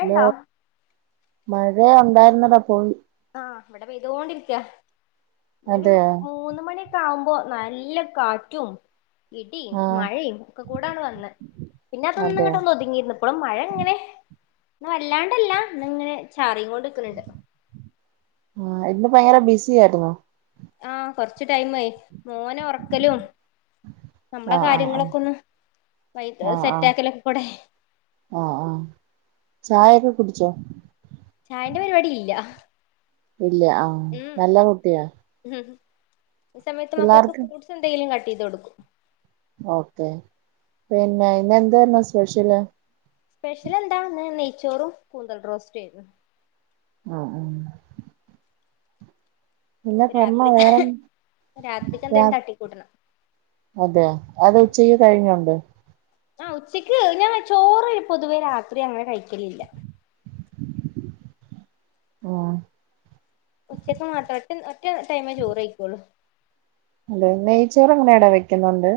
അല്ലോ മഴ ഉണ്ടായിരുന്നടാ പോയി ആഹ് ഇവിടെ പെയ്തൊണ്ടിരിക്കയാ ഇവിടെ ഒരു അതെയ മൂന്ന മണി ഇരുട്ട് ആവുമ്പോ നല്ല കാറ്റും ഇടിയും ആഹ് മഴയും ഒക്കെ കൂടാണ് വന്നത് പിന്നെ അതൊന്നങ്ങോട്ട അതെയോ ഒന്ന് ഒതുങ്ങിയിരുന്നു അപ്പോളും മഴ ഇങ്ങനെ വല്ലാണ്ടല്ല എന്ന ഇങ്ങനെ ചാറിങ്ങോണ്ട്ക്കുന്നുണ്ട് ആഹ് ഇന്ന് ഭയങ്കര ബിസി ആയിരുന്നു ആഹ് കൊറിച്ചു ടെം ആയി മോനെ ഉറക്കലും നമ്മള ആഹ് ആഹ് ആഹ് കാര്യങ്ങളൊക്കെ ഒന്ന് വൈ ആഹ് സെറ്റ ആഹ് ആക്കലൊക്കെ കൂടെ ആഹ് ആഹ് ചായൊക്കെ കുടിച്ചോ? ചായന്റെ പരിപാടി ഇല്ല. ഇല്ല ആഹ് ഉം നല്ല കുട്ടിയാ. ഈ സമയത്ത് മക്കൾക്ക് പിള്ളേർക്ക് ഫ്രൂട്ട്സ് എന്തെങ്കിലും കട്ടെയ്ത് കൊടുക്കും. ഓക്കെ. പിന്നെ ഇന്ന് എന്തായിരുന്നു സ്പെഷ്യല്? സ്പെഷെലെന്താ ഇന്ന് നെയ്ച്ചോറും കൂന്തൽ റോസ്‌റ്റ്വേയ്ന്ന്. ആഹ് ആഹ്. പിന്നെ ഇപ്പൊ പുറമെ രാത്രി വേറെ രാത്രിക്ക് രാ എന്തേലും തട്ടിക്കൂട്ടണം അതെ അത് ഉച്ചക്ക് കഴിഞ്ഞുണ്ട്. ആഹ് ഉച്ചയ്ക്ക് ഞാൻ ചോറ് പൊതുവേ രാത്രി അങ്ങനെ കഴി ക്കലില്ല. ഉം. ഉച്ചക്ക് മാത്രം ഒറ്റ ഒറ്റ ടൈമേ ചോറ് വെയിക്കൊള്ളു. അതെ നെയ്ച്ചോർ എങ്ങനെയാടാ വെക്കുന്നുണ്ട്?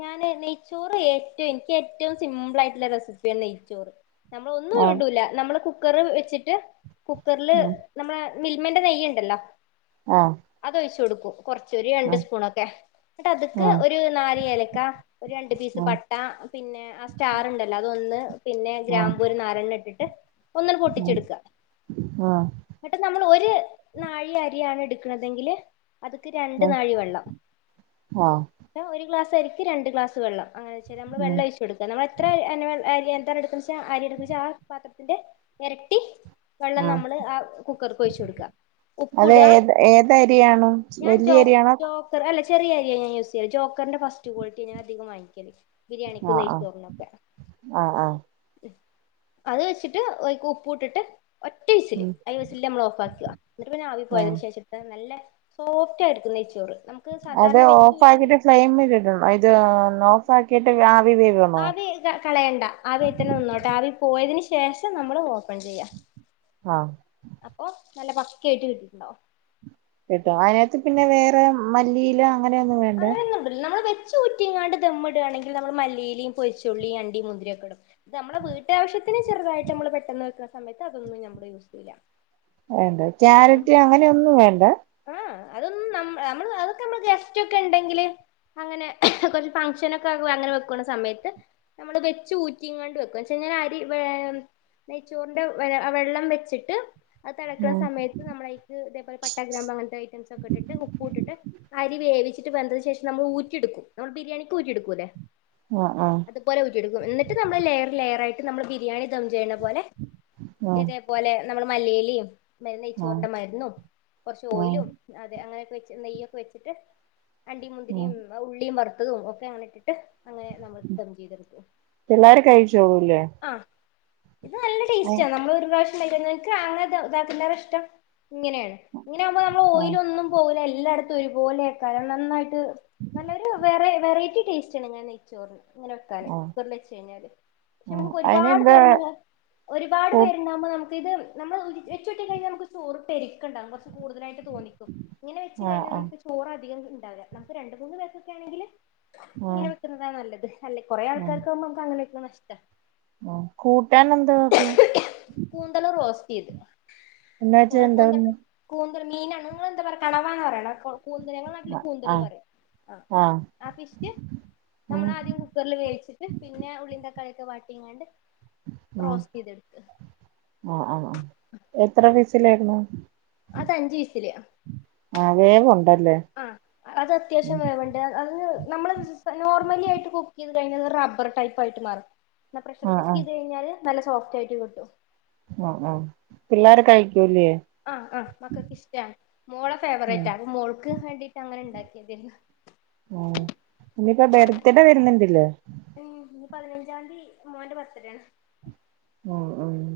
ഞാന് നെയ്ച്ചോറ് ഏറ്റവും ഇൻക്ക് ഏറ്റവും സിമ്പിൾ ആയിട്ടുള്ള റെസിപ്പിയാണ് നെയ്ച്ചോറ്. നമ്മള് ഒന്നും ആഹ് ഇടൂല നമ്മള് കുക്കറ് വെച്ചിട്ട് കുക്കർല് ഉം നമ്മളെ മിൽമന്റെ നെയ്യ്ണ്ടല്ലോ. ആഹ് അതൊഴിച്ച് കൊടുക്കും കൊർച്ച് ഒരു രണ്ട് ആഹ് സ്പൂണൊക്കെ. ഇന്നട്ട് അത്ക്ക് ആഹ് ഒരു നാല് ഏലക്ക ഒരു രണ്ട് പീസ് പട്ട പിന്നെ ആ സ്റ്റാറുണ്ടല്ലോ അതൊന്ന് പിന്നെ ആഹ് ഗ്രാമ്പൂ ഒര് നാരെണ്ണ ഇട്ടിട്ട് ഒന്നണ് ആഹ് പൊട്ടിച്ച്ട്ക്കാ. ആഹ് ഇന്നട്ട് നമ്മൾ ഒരു നാഴി അരിയാണ് എടുക്കണതെങ്കില് അത്ക്ക് രണ്ട് നാഴി വെള്ളം. ആഹ് ആഹ് ഒരു ഗ്ലാസ് അരിക്ക് രണ്ട് ഗ്ലാസ് വെള്ളം അങ്ങനെ വെച്ച് ശരി നമ്മൾ ആഹ് വെള്ളം ഒഴിച്ച് കൊടുക്കാ. നമ്മൾ എത്ര അ അന് വെൾ അരി എന്താണ് എടുക്കുന്നെച്ചാ അരി എടുക്കന്ന് വച്ചാ ആ പാത്ര ത്ത്ന്റെ എരട്ടി വെള്ളം ആഹ് നമ്മള് ആ കുക്കർക്ക് ഒഴിച്ചു കൊടുക്കാ. അത് ഏത് ഏത് അരിയാണ് വല്യ അരിയാണോ തർ അല്ല ചെറിയ അരിയറ ഞാൻ യൂസ് ചെയ്യല്. ജോക്കർന്റെ ഫസ്റ്റ് ക്വാളിറ്റി ഞാ അധികും വാങ്ങിക്കല്. ബിരിയാണിക്കും ആഹ് ആഹ് നെയ്ച്ചോറിനൊക്കെ. ആഹ് ആഹ് ഉം അത് വെച്ചിട്ട് അയ്ക്ക് ഉപ്പൂട്ടിട്ട് ഒറ്റ വിസില് ഉം ആയ വിസിലില് നമ്മൾ ഓഫാക്കാ. ഇന്നട്ട് പിന്നെ ആവി ആഹ് പോയതിനു ശേഷം ദ നല്ല സോഫ്റ്റായിടുക്കും നെയ്ചോറ്. നമുക്ക് സാധാരണ വെച്ചൂറ്റ്ണ നെ ഫ്ലെയ്മിലിടണോ ഇത് ഓഫ് ആക്കീട്ട് ആവി വേവണോ? [unintelligible] കളയെണ്ട. ആവി അയ്ത്തന്നെ നിന്നോട്ടെ ആവി പോയതിന് ശേഷം നമ്മള് ഓപ്പൺ ചെയ്യ. ആഹ്. അപ്പൊ നല്ല പക്ക ആയിറ്റ് കിട്ടീട്ട്ണ്ടാവും. കിട്ടും. അതിനാത്ത് പിന്നെ വേറെ മല്ലിയില അങ്ങനെയൊന്നും വേണ്ടേ അങ്ങനെയൊന്നും ടുല്ല നമ്മള് വെ ച്ചൂറ്റിംങ്ങാണ്ട് ദമ്മിടാണെങ്കിൽ നമ്മള് മല്ലിയിലിം പൊര്ച്ചുള്ളിം അണ്ടിംമുന്തിരിയൊക്കെ ഇടും. ദ് നമ്മളെ വീട്ടാവശ്യത്തിന് ചെറുതായിട്ട് നമ്മള് പെട്ടെന്ന് വെക്ക്ണ സമയത്ത് അതൊന്നും ഞമ്മള് യൂസൂല്ല. വേണ്ട. ക്യാരറ്റ് അങ്ങനെയൊന്നും വേണ്ട? ആഹ് അതൊന്നും നം നമ്മള് അതൊക്കെ നമ്മള് ഗസ്റ്റ് ഒക്കെ ണ്ടെങ്കില്. അങ്ങനെ കൊർച്ച് ഫംഗഷനൊക്കെ അങ്ങനെ വെക്ക്ണ സമയത്ത് നമ്മള് വെച്ച് ഊറ്റിംങ്ങാണ്ട് വെക്കും. എന്ന് വെച്ചയിഞ്ഞാല് അരി വേ നെയ്ച്ചോറിന്റെ വെ വെള്ളം വെച്ചിട്ട് അത് തെളക്ക്ണ ഉം സമയത്ത് നമ്മളയ്ക്ക് ഇതേപോലെ പ പട്ട ഗ്രാമ്പുഅങ്ങനത്തെ ഐറ്റംസ് ഒക്കെ ഇട്ടിട്ട് ഉപ്പും ഇട്ടട്ട് അരി വേവിച്ചിട്ട് വെന്തന് ശേഷം നമ്മൾ ഊറ്റിയെടുക്കും നമ്മൾ ബിരിയാണിക്ക് ഊറ്റി എടുക്കു ല്ലെ അഹ് അഹ് അതുപോലെ ഊറ്റിയെടുക്കും എന്നിട്ട് നമ്മൾ ലെയർ ലെയർ ആയിട്ട് നമ്മൾ ബിരിയാണി ദം ചെയ്യുന്ന പോലെ ആഹ് ഇതേ പോലെ നമ്മൾ മല്ലിയിലയും മരന്ന് ആഹ് നെയ്ച്ചോരുടെ മരുന്നു കുറച്ച് ആഹ് ഓയിലും അത അങ്ങനെയൊക്കെ വെച്ച് നെയ്യ ഒക്കെ വെച്ചിട്ട് അണ്ടിയും ആഹ് മുന്തിരിയും ഉള്ളിയും വറുത്തതും ഒക്കെ അങ്ങനെ ഇട്ടിട്ട് അങ്ങനെ നമ്മൾ ദം ചെയ്തെടുക്കും എല്ലാരും കഴിച്ചോളുലേ ആഹ് ഇത് നല്ല ടേസ്റ്റ് ആ നമ്മൾ ഒരു പ്രാവശ്യ നിക്ക് അങ്ങനെ ഇതാക്കുന്ന ഇഷ്ടം ഇങ്ങനെയാണ് ഇങ്ങനെകുമ്പോൾ നമ്മൾ ഓയിയില ആഹ് ഒന്നും പോവൂലഎല്ലായിടത്തും ഒരു പോലെയക്കെ അ നന്നായിട്ട് നല്ലൊരു വറ വെറൈറ്റി ടേസ്റ്റ് ആണ് ങ്ങനെ കഴി- ചോറിൽ ഇങ്ങനെ വെക്കാന് ആഹ് കുക്കറിൽ വെച്ച് കഴിഞ്ഞാല് പക്ഷെ ആഹ് നമുക്ക് ഒരുപാട് അയിനെന്താ പേരുണ്ടാവ ഒരുപാട് കൂ പേരുണ്ടാകുമ്പോ നമുക്ക് ഇത് നമ്മ വെച്ചോട്ടി കഴിഞ്ഞാ നമുക്ക് ചറ് പെരിക്കണ്ടാവും കുറച്ച് കൂടുതലായിട്ട തോന്നിക്കും ഇങ്ങനെ വെച്ച് ആഹ് കഴിഞ്ഞാൽ ആഹ് നമക്ക് ചോറ അധികം ഉണ്ടാവില്ല നമുക്ക് രണ്ട് മൂന്ന് പേർ ക്കൊക്കെ ആണെങ്കില് ഇങ്ങനെ ആഹ് വെക്കുന്നതാ നല്ലത് അല്ലേ കുറെ ആൾക്കാർക്കാവുമ്പോ നമുക്ക് അങ്ങനെ വെക്കണ നഷ്ട കൂട്ടൻ എന്താ വെക്കും കൂന്തല് റോസ്റ്റ് ചെയ്തത് എന്ന് വെച്ചാ നിങ്ങൾ ക്ക് എന്താ എന്താന്ന് കൂന്തൽ മീന നിങ്ങൾ എന്താ പറ കണവന്ന് പറയ കൂന്തല് ഞങ്ങടെനാട്ടില് കൂന്തല് ആഹ് പറയും ആഹ് ആഹ് ഫിഷ് നമ്മൾ ഉം ആദ്യം കുക്കറിൽ വേവിച്ചിട്ട് പിന്നെ ഉള്ളീൻ തക്കാളിയൊക്കെ വാട്ടിങ്ങാണ്ട് ഉം റോസ്റ്റ് ചെയ്തെടുക്ക ആഹ് ആഹ് ആഹ് എത്ര ഫീസിലേർന്നു അതഞ്ച് വിസല് ആഹ് വേവുണ്ടല്ലേ ആഹ് അത് അത്യാവശ്യം വേവ് ണ്ട് അ അത് നമ്മള് നോർമലി ആയിട്ട് കുക്ക് ചെയ്ത് കഴിഞ്ഞത് റബ്ബർ ടൈപ്പ് ആയിട്ട് മാറും. എന്നാ പ്രഷർ ആഹ് കുക്ക് ആഹ് ചെയ്ത് കഴിഞ്ഞാൽ നല്ല സോഫ്റ്റായിട്ട് കിട്ടും. ആഹ് ആഹ് പിള്ളോര് കഴിക്കൂലേ ആഹ് ആഹ് മക്കൊക്ക് ഇഷ്ടാണ് മോളെ ഉം ഫേവറേറ്റ് ആണ് അപ്പൊ മോൾക്ക് വേണ്ടിട്ട് അങ്ങനെണ്ടാക്കിയതേനി. ആഹ് ഇനിപ്പോ ബെർത്ത്ഡ വരുന്നുണ്ട്ല്ലോ ഉംഹ് നി പതിനഞ്ചാംതീ മോന്റെ ബർത്ത്ഡേ ആണ്. ഉംഹ് ഉംഹ്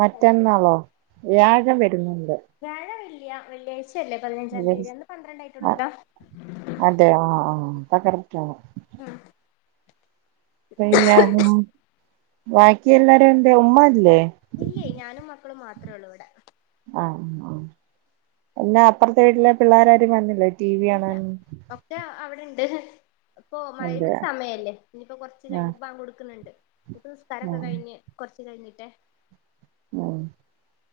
മറ്റന്നാളോ വ്യാഴം വരുന്നുണ്ട്. വ്യാഴ അല്ല വെള്ളിയാഴ്ചയല്ലേ പതിനഞ്ചാം തീയതി ഇന്ന് പന്ത്രണ്ടായിട്ടുള്ളൂല്ലോ. അതെ ആഹ് ആഹ് പ്പ കറക്ടാണ്. ഉം പിന്നെ ഇം ബാക്കി എല്ലാരും എന്തേ ഉമ്മ ഇല്ലേ. ഇല്ലേ ഞാനും മക്കളും മാത്ര ഉള്ളൂ ഇവിടെ. ആഹ് ന്നോ അല്ലഅപ്പുറത്തെ വീട്ടിലെ പിള്ളേര് ആ രും വന്നില്ലേ ടി വി കാണാൻ ഇല്ല ഒന്നും ഒക്കെ അവിടെണ്ട് ഇപ്പൊ അതെ മഹ്‌രിബിന്റെ സമയമല്ലേ ഇനിയിപ്പോ കൊറ്ച്ച് ആഹ് കഴിഞ്ഞ് ബാങ്ക് കൊടുക്കുന്നുണ്ട് ഞ്ഞ്പ്പ നിസ്കാരംക്കെ ആഹ് കഴിഞ്ഞ് കൊറ്ച്ച് കഴിഞ്ഞിട്ടേ ഉംഹ്.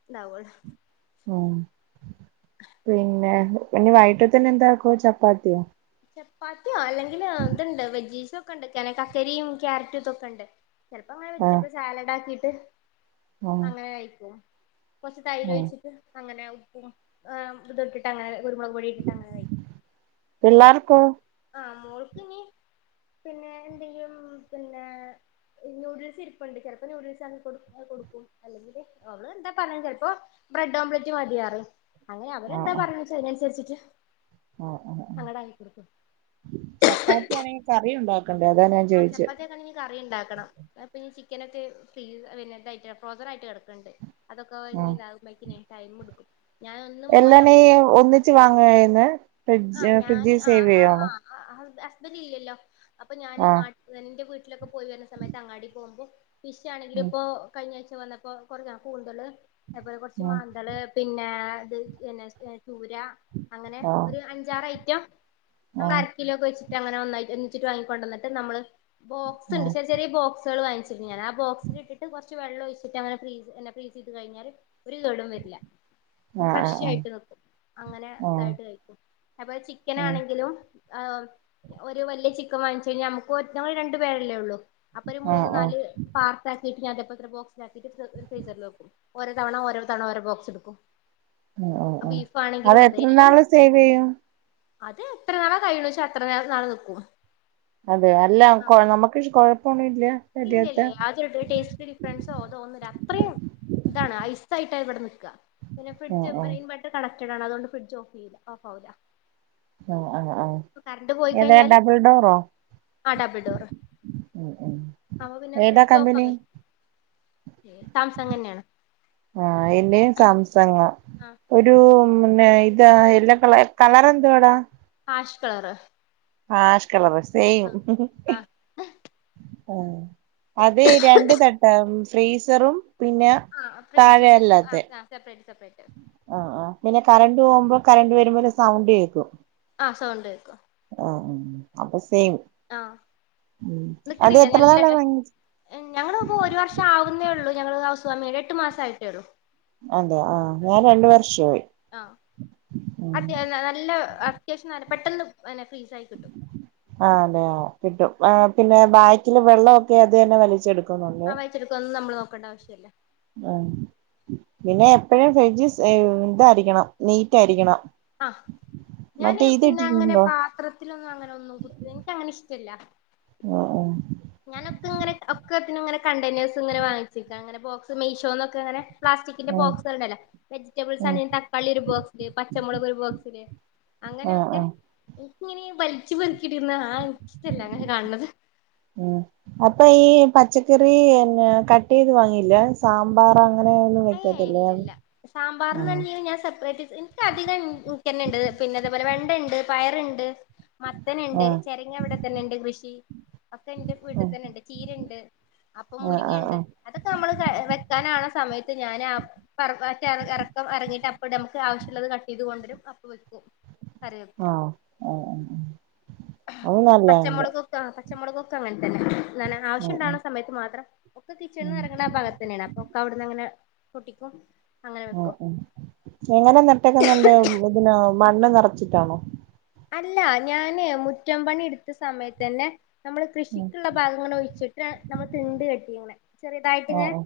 ണ്ടാവൊള്ളു. ഉംഹ് പിന്നെ ഇനി വൈകിട്ടെത്തിന് എന്താക്കുവ ചപ്പാത്തിയോ ചപ്പാത്തിയോ അല്ലെങ്കിൽ ഇതുണ്ട് വെജീസൊക്കെണ്ട് നെ കക്കരിയും ക്യാരറ്റും ഇതൊക്കെണ്ട്. ചെലപ്പോങ്ങനെ ആഹ് വെജിറ്റബിൾ സാലഡ് ആക്കിട്ട് ആഹ് അങ്ങനെ കഴിക്കും കൊറച്ച് തൈര് ആഹ് ഒഴിച്ചി പ്പും അങ്ങനെ ഉപ്പും ഇത് ഇട്ടിട്ട് അങ്ങനെ കുരുമുളക് പൊടി ഇട്ടിട്ട് അങ്ങനെ കഴിക്കും. മോൾക്ക് പിള്ളാർക്കോ? ആഹ് മോൾക്ക് നി പിന്നെ എന്തെങ്കിലും പിന്നെ. നൂഡിൽസ് ഇരിപ്പുണ്ട്. ചെലപ്പോ നൂഡിൽസ് ആക്കി കൊടുഏഹ് കൊടുക്കും. അല്ലെങ്കിൽ അവള് എന്താ പറയാ ചെലപ്പോ ബ്രെഡ് ഓംലെറ്റ് മതിയാറിം. അങ്ങനെ ആഹ് അവരെന്താ പറയ്ണാച്ച അതിനനുസരിച്ചിട്ട്. ആഹ്, ആഹ്. അങ്ങട് ആക്കി കൊടുക്കും. ചപ്പാത്തിയാണെങ്കി കറിയുണ്ടോ? [unintelligible] ആഹ് ചപ്പാത്തിയാക്കണംഞ്ഞ്. കറി ണ്ടാക്കണം. പിന്ന ചിക്കനൊക്കെ ഫ്രീ പിന്നെതായിറ്റ് ഫ്രോസറായിട്ട് കെടക്ക്ണ്ട്. അതൊക്കെ നി ആഹ് ഇതാവുമ്പോക്കിനേ ടൈം ട്ക്കും. എല്ലാമേ ഒന്നിച്ച് വാങ്ങ ചെയ്യുന്നെ ഫ്രിഡജ് ഫ്രിഡ്ജി സേവ് ചെയ്യാണോ. ഹ ഹ ഹസ്ബന്റ് ഇല്ല്യല്ലോ അപ്പൊ ഞാൻ ആഹ് നാട്ട എന്റെ വീട്ടിലൊക്കെ പോയി വരുന്ന സമയത്ത് അങ്ങാടി പോകുമ്പോ ഫിഷ് ആണെങ്കില് ഉം ഇപ്പോ. കഴിഞ്ഞാഴ്ച വന്നപ്പോ കൊറഞ്ഞ കൂന്തള് അതുപോലെ കൊറ്ച്ച്, മാന്തള്. പിന്നെ ത് ചൂര അങ്ങനെ. ഒരു ഉം അഞ്ചാറ് ഐറ്റം നമ്മള് അര കിലോ ഒക്കെ വെച്ചിട്ട് അങ്ങന ഒന്നായിട്ട് ഒന്നിച്ചിട്ട് വാങ്ങിക്കൊണ്ടന്നിട്ട് നമ്മള്. ബോക്സ്ണ്ട് ശ ചെറിയ ബോക്സാൾ വാങ്ങിച്ച് ണ്ട് ഞാൻ ആ ബോക്സിലിട്ടിട്ട് കൊറ്ച്ച് വെള്ളം ഒഴിച്ചിട്ട് ങ്ങനെ ഫ്രീസ് എന്ന ഫ്രീസ് ചെയ്ത് കഴിഞ്ഞാല്. ഒര്കേടും വരില്ല. ആഹ് ആഹ് ആഹ് ഫ്രഷ്യായിട്ട് നിക്കും. അങ്ങനെ ആഹ് ഇതായിട്ട് കഴിക്കും. അതുപോലെ ആഹ് ചിക്കനാണെങ്കിലും. ഏഹ് ഒരു വലിയ ചിക്കൻ വാങ്ങിച്ചു കഴിഞ്ഞാ ഞമുക്ക് ഒറ്റ ഞങ്ങൾ രണ്ടു പേരല്ലേ ഉള്ളു. അപ്പൊ ഒരു ആഹ് ആഹ് ആഹ് ആഹ് മൂന്ന് ആഹ് നാല് പാർട്ട് ആക്കിയിട്ട് ഞാൻ ഇതേപോലത്തന്നെ ബോക്സിലാക്കിയിട്ട് ഫ്രീസറിൽ വെക്കും. ഓരോ തവണ, ഓരോ തവണ ഓരോ ബോക്സ് എടുക്കും. ആഹ്, ആഹ്, ആഹ് ബീഫ് അത് ആണെങ്കിലും അതെ എത്ര എല്ലാം നാള് സേവ് ചെയ്യും. അത് എത്ര നാള കൈയ്യുണുച്ചാ അത്ര നെ നാള് നിക്കും. അതെ അല്ല കൊനമുക്കിഷ് കൊഴപ്പൊന്നുല്ല. ഇല്ല ഇല്ല യാതൊരു [unintelligible] ടേസ്റ്റ് തിരി ഫ്രണ്ട്സോ അതോ ഒന്നില്ല അത്രയും ഇതാണ് ഐസായിട്ട ഇവിടെ നിക്ക. പിന്ന ഉം ഫ്രഡ്ജ് ഉം ഇൻവർട്ടർ കണക്റ്റ്ടാണ് അതുകൊണ്ട് ഫ്രഡ്ജ് ഓഫ്യ്യില്ല ഓഫാവില്ല. ആഹ്, ആഹ്, ആഹ് ഇ കറണ്ട് പോയി ഏതാ കഴിഞ്ഞാളും ഡബിൾ ഡോറോ ആ ഡബിൾ ഡോറ്. ഉം ഉം അപ്പ പിന്നെ ഏതാ ഫ്രിഡ്ജ് കമ്പനി ഓഫാവില്ല സാംസങ് തന്നെയാണ്. ആഹ് എന്റെയും സാസംങ്ങ. ആ ഒരു പിന്നെ ഇതാ എല്ലാ കള കളറെന്തുവാടാ? Hash colour. Hash colour same ആ ആ. അത് രണ്ട് തട്ട ഫ്രീസറും പിന്നെ. ആ ഫ്രിഡ്ജും താഴെ ആഹ് സെപ്പറേറ്റ്, സെപ്പറേറ്റ്. ആ, ആ പിന്നെ കറണ്ട് പോകുമ്പോ കറണ്ട് വരുമ്പോല സൗണ്ട് കേക്കും. ആ സൗണ്ട് കേക്കും. ആ ഉം അപ്പൊ സെയിം. ആഹ് ഉം അത് നിക്കണില്ലേ എത്ര ഞല്ലത് നാളായി വാങ്ങി ഞങ്ങളിപ്പോ ഒരു വർഷം. ആവുന്നേ ഉള്ളൂ ഞങ്ങള് ഹൌസ് വാമിങ് എട്ട് മാസ ആയിട്ടേ ഉള്ളൂ അതെ ആഹ ഉം ഞാൻ രണ്ട് വർഷയി അത് നല്ല അത്യാവശ്യം നല്ല പെട്ടെന്ന് പിന്നെ ഫ്രീസ ആയി കിട്ടും ആ അതെയ കിട്ടും പിന്നെ ബാക്കില് വെള്ളമൊക്കെ അത് തന്നെ വലിച്ചെടുക്കുന്നുണ്ട് ടുക്ക നമ്മൾ നോക്കണ്ടവശ്യമല്ല ഉ പിന്നെ എപ്പഴും ഫ്രിഡ്ജ് ഇതായിരിക്കണം നീറ്റ് ആയിരിക്കണം ആഹ് ഞാന് മറ്റേ ഇത് പിന്നെ അങ്ങനെ ഇട്ടിട്ടുണ്ടോ പാത്രത്തിലൊന്നും അങ്ങനെ ഒന്നും എനിക്കങ്ങനെ ഇഷ്ടല്ല ആഹ ആഹ ഞാനൊക്കെ ഇങ്ങനെ ഒക്കത്തിനനെ കണ്ടനേഴ്സ് ഇങ്ങെ വാങ്ങിച്ചിക്ക അങ്ങന ബോസ് മീഷോ എന്നൊക്കെ അങ്ങനെ പ്ലാസ്റ്റിന്റെ ആ ബോക്സ്ണ്ടല്ലോ വെജറ്റബിൾ ആ ആണെങ്ക തക്കാളി ഒരു ബോക്സ് പച്ച മുളക് ഒരു ബോക്സില് ആ ആ അങ്ങനെയൊക്കെ ആ ഇങ്ങനെ വലിച്ചു പെറക്കിട്ടുന്ന ആ ഇഷ്ടമല്ല അങ്ങനെ കാണത് ഉം അപ്പൊ ഈ പച്ചക്കറിന്ന കട്ട് ചെയ്ത് വാങ്ങില്ല സാമ്പാർ അങ്ങനെ ഒന്നും അയ വെക്കത്തില്ലേ ഇല്ല ഇല്ല ആ സാമ്പാർന്ന് ഞാൻ സെപ്പറേറ്റ് അധികംക്ക ഉണ്ട് പിന്നെ അതേപോലെ വെണ്ട ഉണ്ട് പയറുണ്ട് മത്തനുണ്ട് ആ ചെ ഇവിടെത്തന്നെ ഉണ്ട് കൃഷി അക്കണ്ട് ആ വീട്ടിൽ തന്നെ ഉണ്ട് ചീരണ്ട് അപ്പൊ ആ ആ മുരിങ്ങയൂണ്ട് ആ അതൊക്കെ നമ്മള് വെക്കാനാണ് സമയത്ത് ഞാൻ ഇറക്ക ഇറങ്ങിട്ട് അപ്പ നമുക്ക് ആവശ്യമുള്ളത് കട്ട് ചെയ്ത് കൊണ്ടരും ആ ആഹ ഉം പച്ചമുള്ക് ക്ക പച്ചമുള് ക് ക്ക അങ്ങനെ തന്നെ ന ഉം ഉം ആവശ്യുണ്ടണുന്ന സമയത്ത് മാത്രം ഒക്കകിച്ചനിന്ന് ഉം ഇറങ്ങണ്ട ആ ഭാഗത്ത് തന്നെയാണ് അപ്പൊ ഒക്കെ അവിടുന്ന് അങ്ങനെ പൊട്ടിക്കും അങ്ങനെ വെക്കും ഉം എങ്ങനെ നട്ടക്കുന്നുണ്ട് ഇതിന് മണ്ണ് നിറച്ചിട്ടാണോ അല്ല ഞാന് മുറ്റപണി എടുത്ത സമയത്ത്ന്നെ നമ്മള് ഉം കൃഷിക്കുള്ള ഭാഗങ്ങനെ ഒഴിച്ചിട്ട് നമ്മള് തിണ്ട കെട്ടി ഇങ്ങനെ ചെറിയതായിട്ട് ആ ഇങ്ങനെ ആ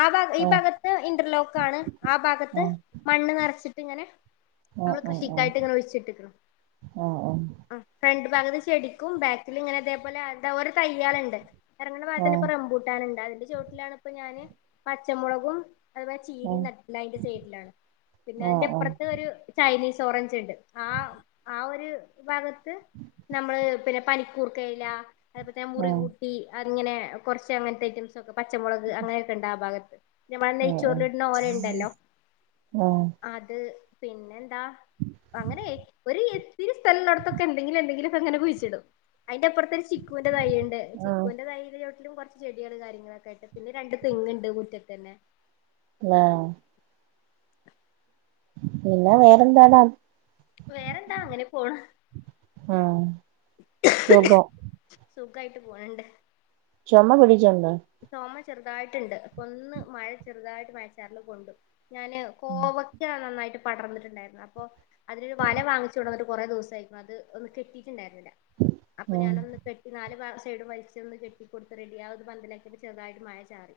ആ ഭാഗ ഈ ഭാഗത്ത് ഇന്റർലോക്ക് ആണ് ആ ഭാഗത്ത് മണ്ണ് നിറച്ചിട്ട് ഇങ്ങനെ നമ്മള് കൃഷിക്കായിട്ട് ഇങ്ങനെഒഴിച്ചിട്ടിക്കണം ആഹ ആഹ ആ ഫ്രണ്ട് ഭാഗത്ത് ചെടിക്കും ബാക്കില ഇങ്ങനെ അതേപോലെ അ ഓരോ തയ്യളുണ്ട് ഇറങ്ങണ ആ ഭാഗത്തി ഇപ്പ റംമ്പൂട്ടാനുണ്ട് അതിന്റെ ചുവട്ടിലാണ ഇപ്പ ഞാന് പച്ചമുളകും അതുപോലെ ചീരീ നട്ടത് അയിന്റെ സൈഡിലാണ്. പിന്നെ ആ ആ അതിന്റെപ്പുറത്തെ ഒരു. ചൈനീസ് ഓറഞ്ച്ണ്ട്. ആ ആ ഒരു ഭാഗത്ത് നമ്മള് പിന്നെ പ- കൂർക്കയില, അതേപോല തന്നെ ആ മുറികൂട്ടി അങ്ങനെ കുറച്ച് അങ്ങനത്തെ ഐറ്റംസ്. പച്ചമുളക് അങ്ങനെയൊക്കെണ്ട് ആ ഭാഗത്ത്. ഞമ്മളാ ഉം ഉം നെയ്ച്ചോറിലിടുന്ന ഓലണ്ടല്ലോ? ആഹ് അത്. പിന്നെന്താ അങ്ങനെ. ത്തിരി സ്ഥലള്ളോട്ത്തൊക്കെ എന്തെങ്കിലും എന്തെങ്കിലൊക്കെ ങ്ങനെകുഴിച്ചിടും. അയിന്റെപ്പറത്തൊരു ചിക്കുന്റെ തൈയ്യിണ്ട്. ആഹ് ചിക്കുന്റെ തയ്യിന്റെ ചോട്ടിലും കുറച്ച് ചെടികൾ കാര്യങ്ങളൊക്കൊയിട്ട് പിന്നെ രണ്ട് തെങ്ങ്ണ്ട്, മുറ്റത്തെന്നെ. ആഹ. പിന്നെ വേറെന്താടാ.? വേറെന്താ അങ്ങനെ പോണ്. ആ സുഖം. സുഖായിട്ട് പോണണ്ട്. ചൊമ പിടിച്ചീണ്ടോ? ചൊമ ചെറുതായിട്ട്ണ്ട്. അപ്പൊ ഒന്ന് മഴ ചെറുതായിട്ട് മഴച്ചാറൽ കൊണ്ടു. ഞാന്. ഉം കോവക്ക നന്നായിട്ട് പടർന്നിട്ടുണ്ടായിരുന്നു അപ്പൊ. അതിനൊരു വല വാങ്ങിച്ചു കൊടന്നിട്ട് കുറേ ദിവസയിക്ക്ണ് അത് ഒന്ന് കെട്ടിട്ടുണ്ടായിരുന്നില്ല. അപ്പൊ ഉം ഞാനൊന്ന് കെട്ടി നാല് ഭാ സൈഡ് വലിച്ചൊന്ന് കെട്ടി കൊടുത്ത് റെഡിയാ പന്തലാക്കിട്ട് ചെറുതായിട്ട് മഴ ചാറി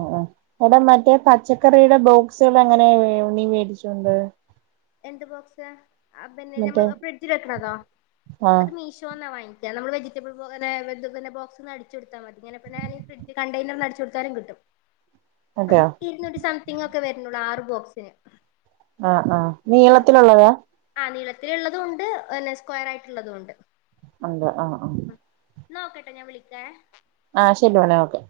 ആഹ് ആഹ് എടാ മറ്റേ പച്ചക്കറിയുടെ ബോക്സുകൾ എങ്ങനെ നീ മേടിച്ചോണ്ട്. എന്ത് ബോക്സ് പിന്നെ നമ്മൾ മറ്റേ ഫ്രിഡ്ജിൽ വെക്കണതോ? ആഹ് അത് മീഷോന്നാ വാങ്ങി അത് നമ്മൾ വെജിറ്റബിൾ പിന്നെ വെജിറ്റബിൾ ബോക്സ് അടിച്ചൊടുത്താ മതി ഇങ്ങനെ ഫ്രിഡ്ജ് കണ്ടെയനർന്ന് അടിച്ചൊട്ത്താലും കിട്ടും. അതെയോ ഇരുന്നൂറ്റി സംതിങ് ഒക്കെ വരുന്നുള്ളൂ ആറ് ബോക്സിന്. ആഹ് ആഹ് നീളത്തിലുള്ളതാ? ആ നീളത്തിലുള്ളതും ഉണ്ട് പിന്നെ സ്ക്വയർ ആയിട്ടുള്ളതും ഉണ്ട്. ഉണ്ട് ആഹ് ആഹ് ന്നാ ഒക്കെട്ടോ ഞാൻ വിളിക്കാ. ആഹ് ശരി [unintelligible] ഓക്കെ.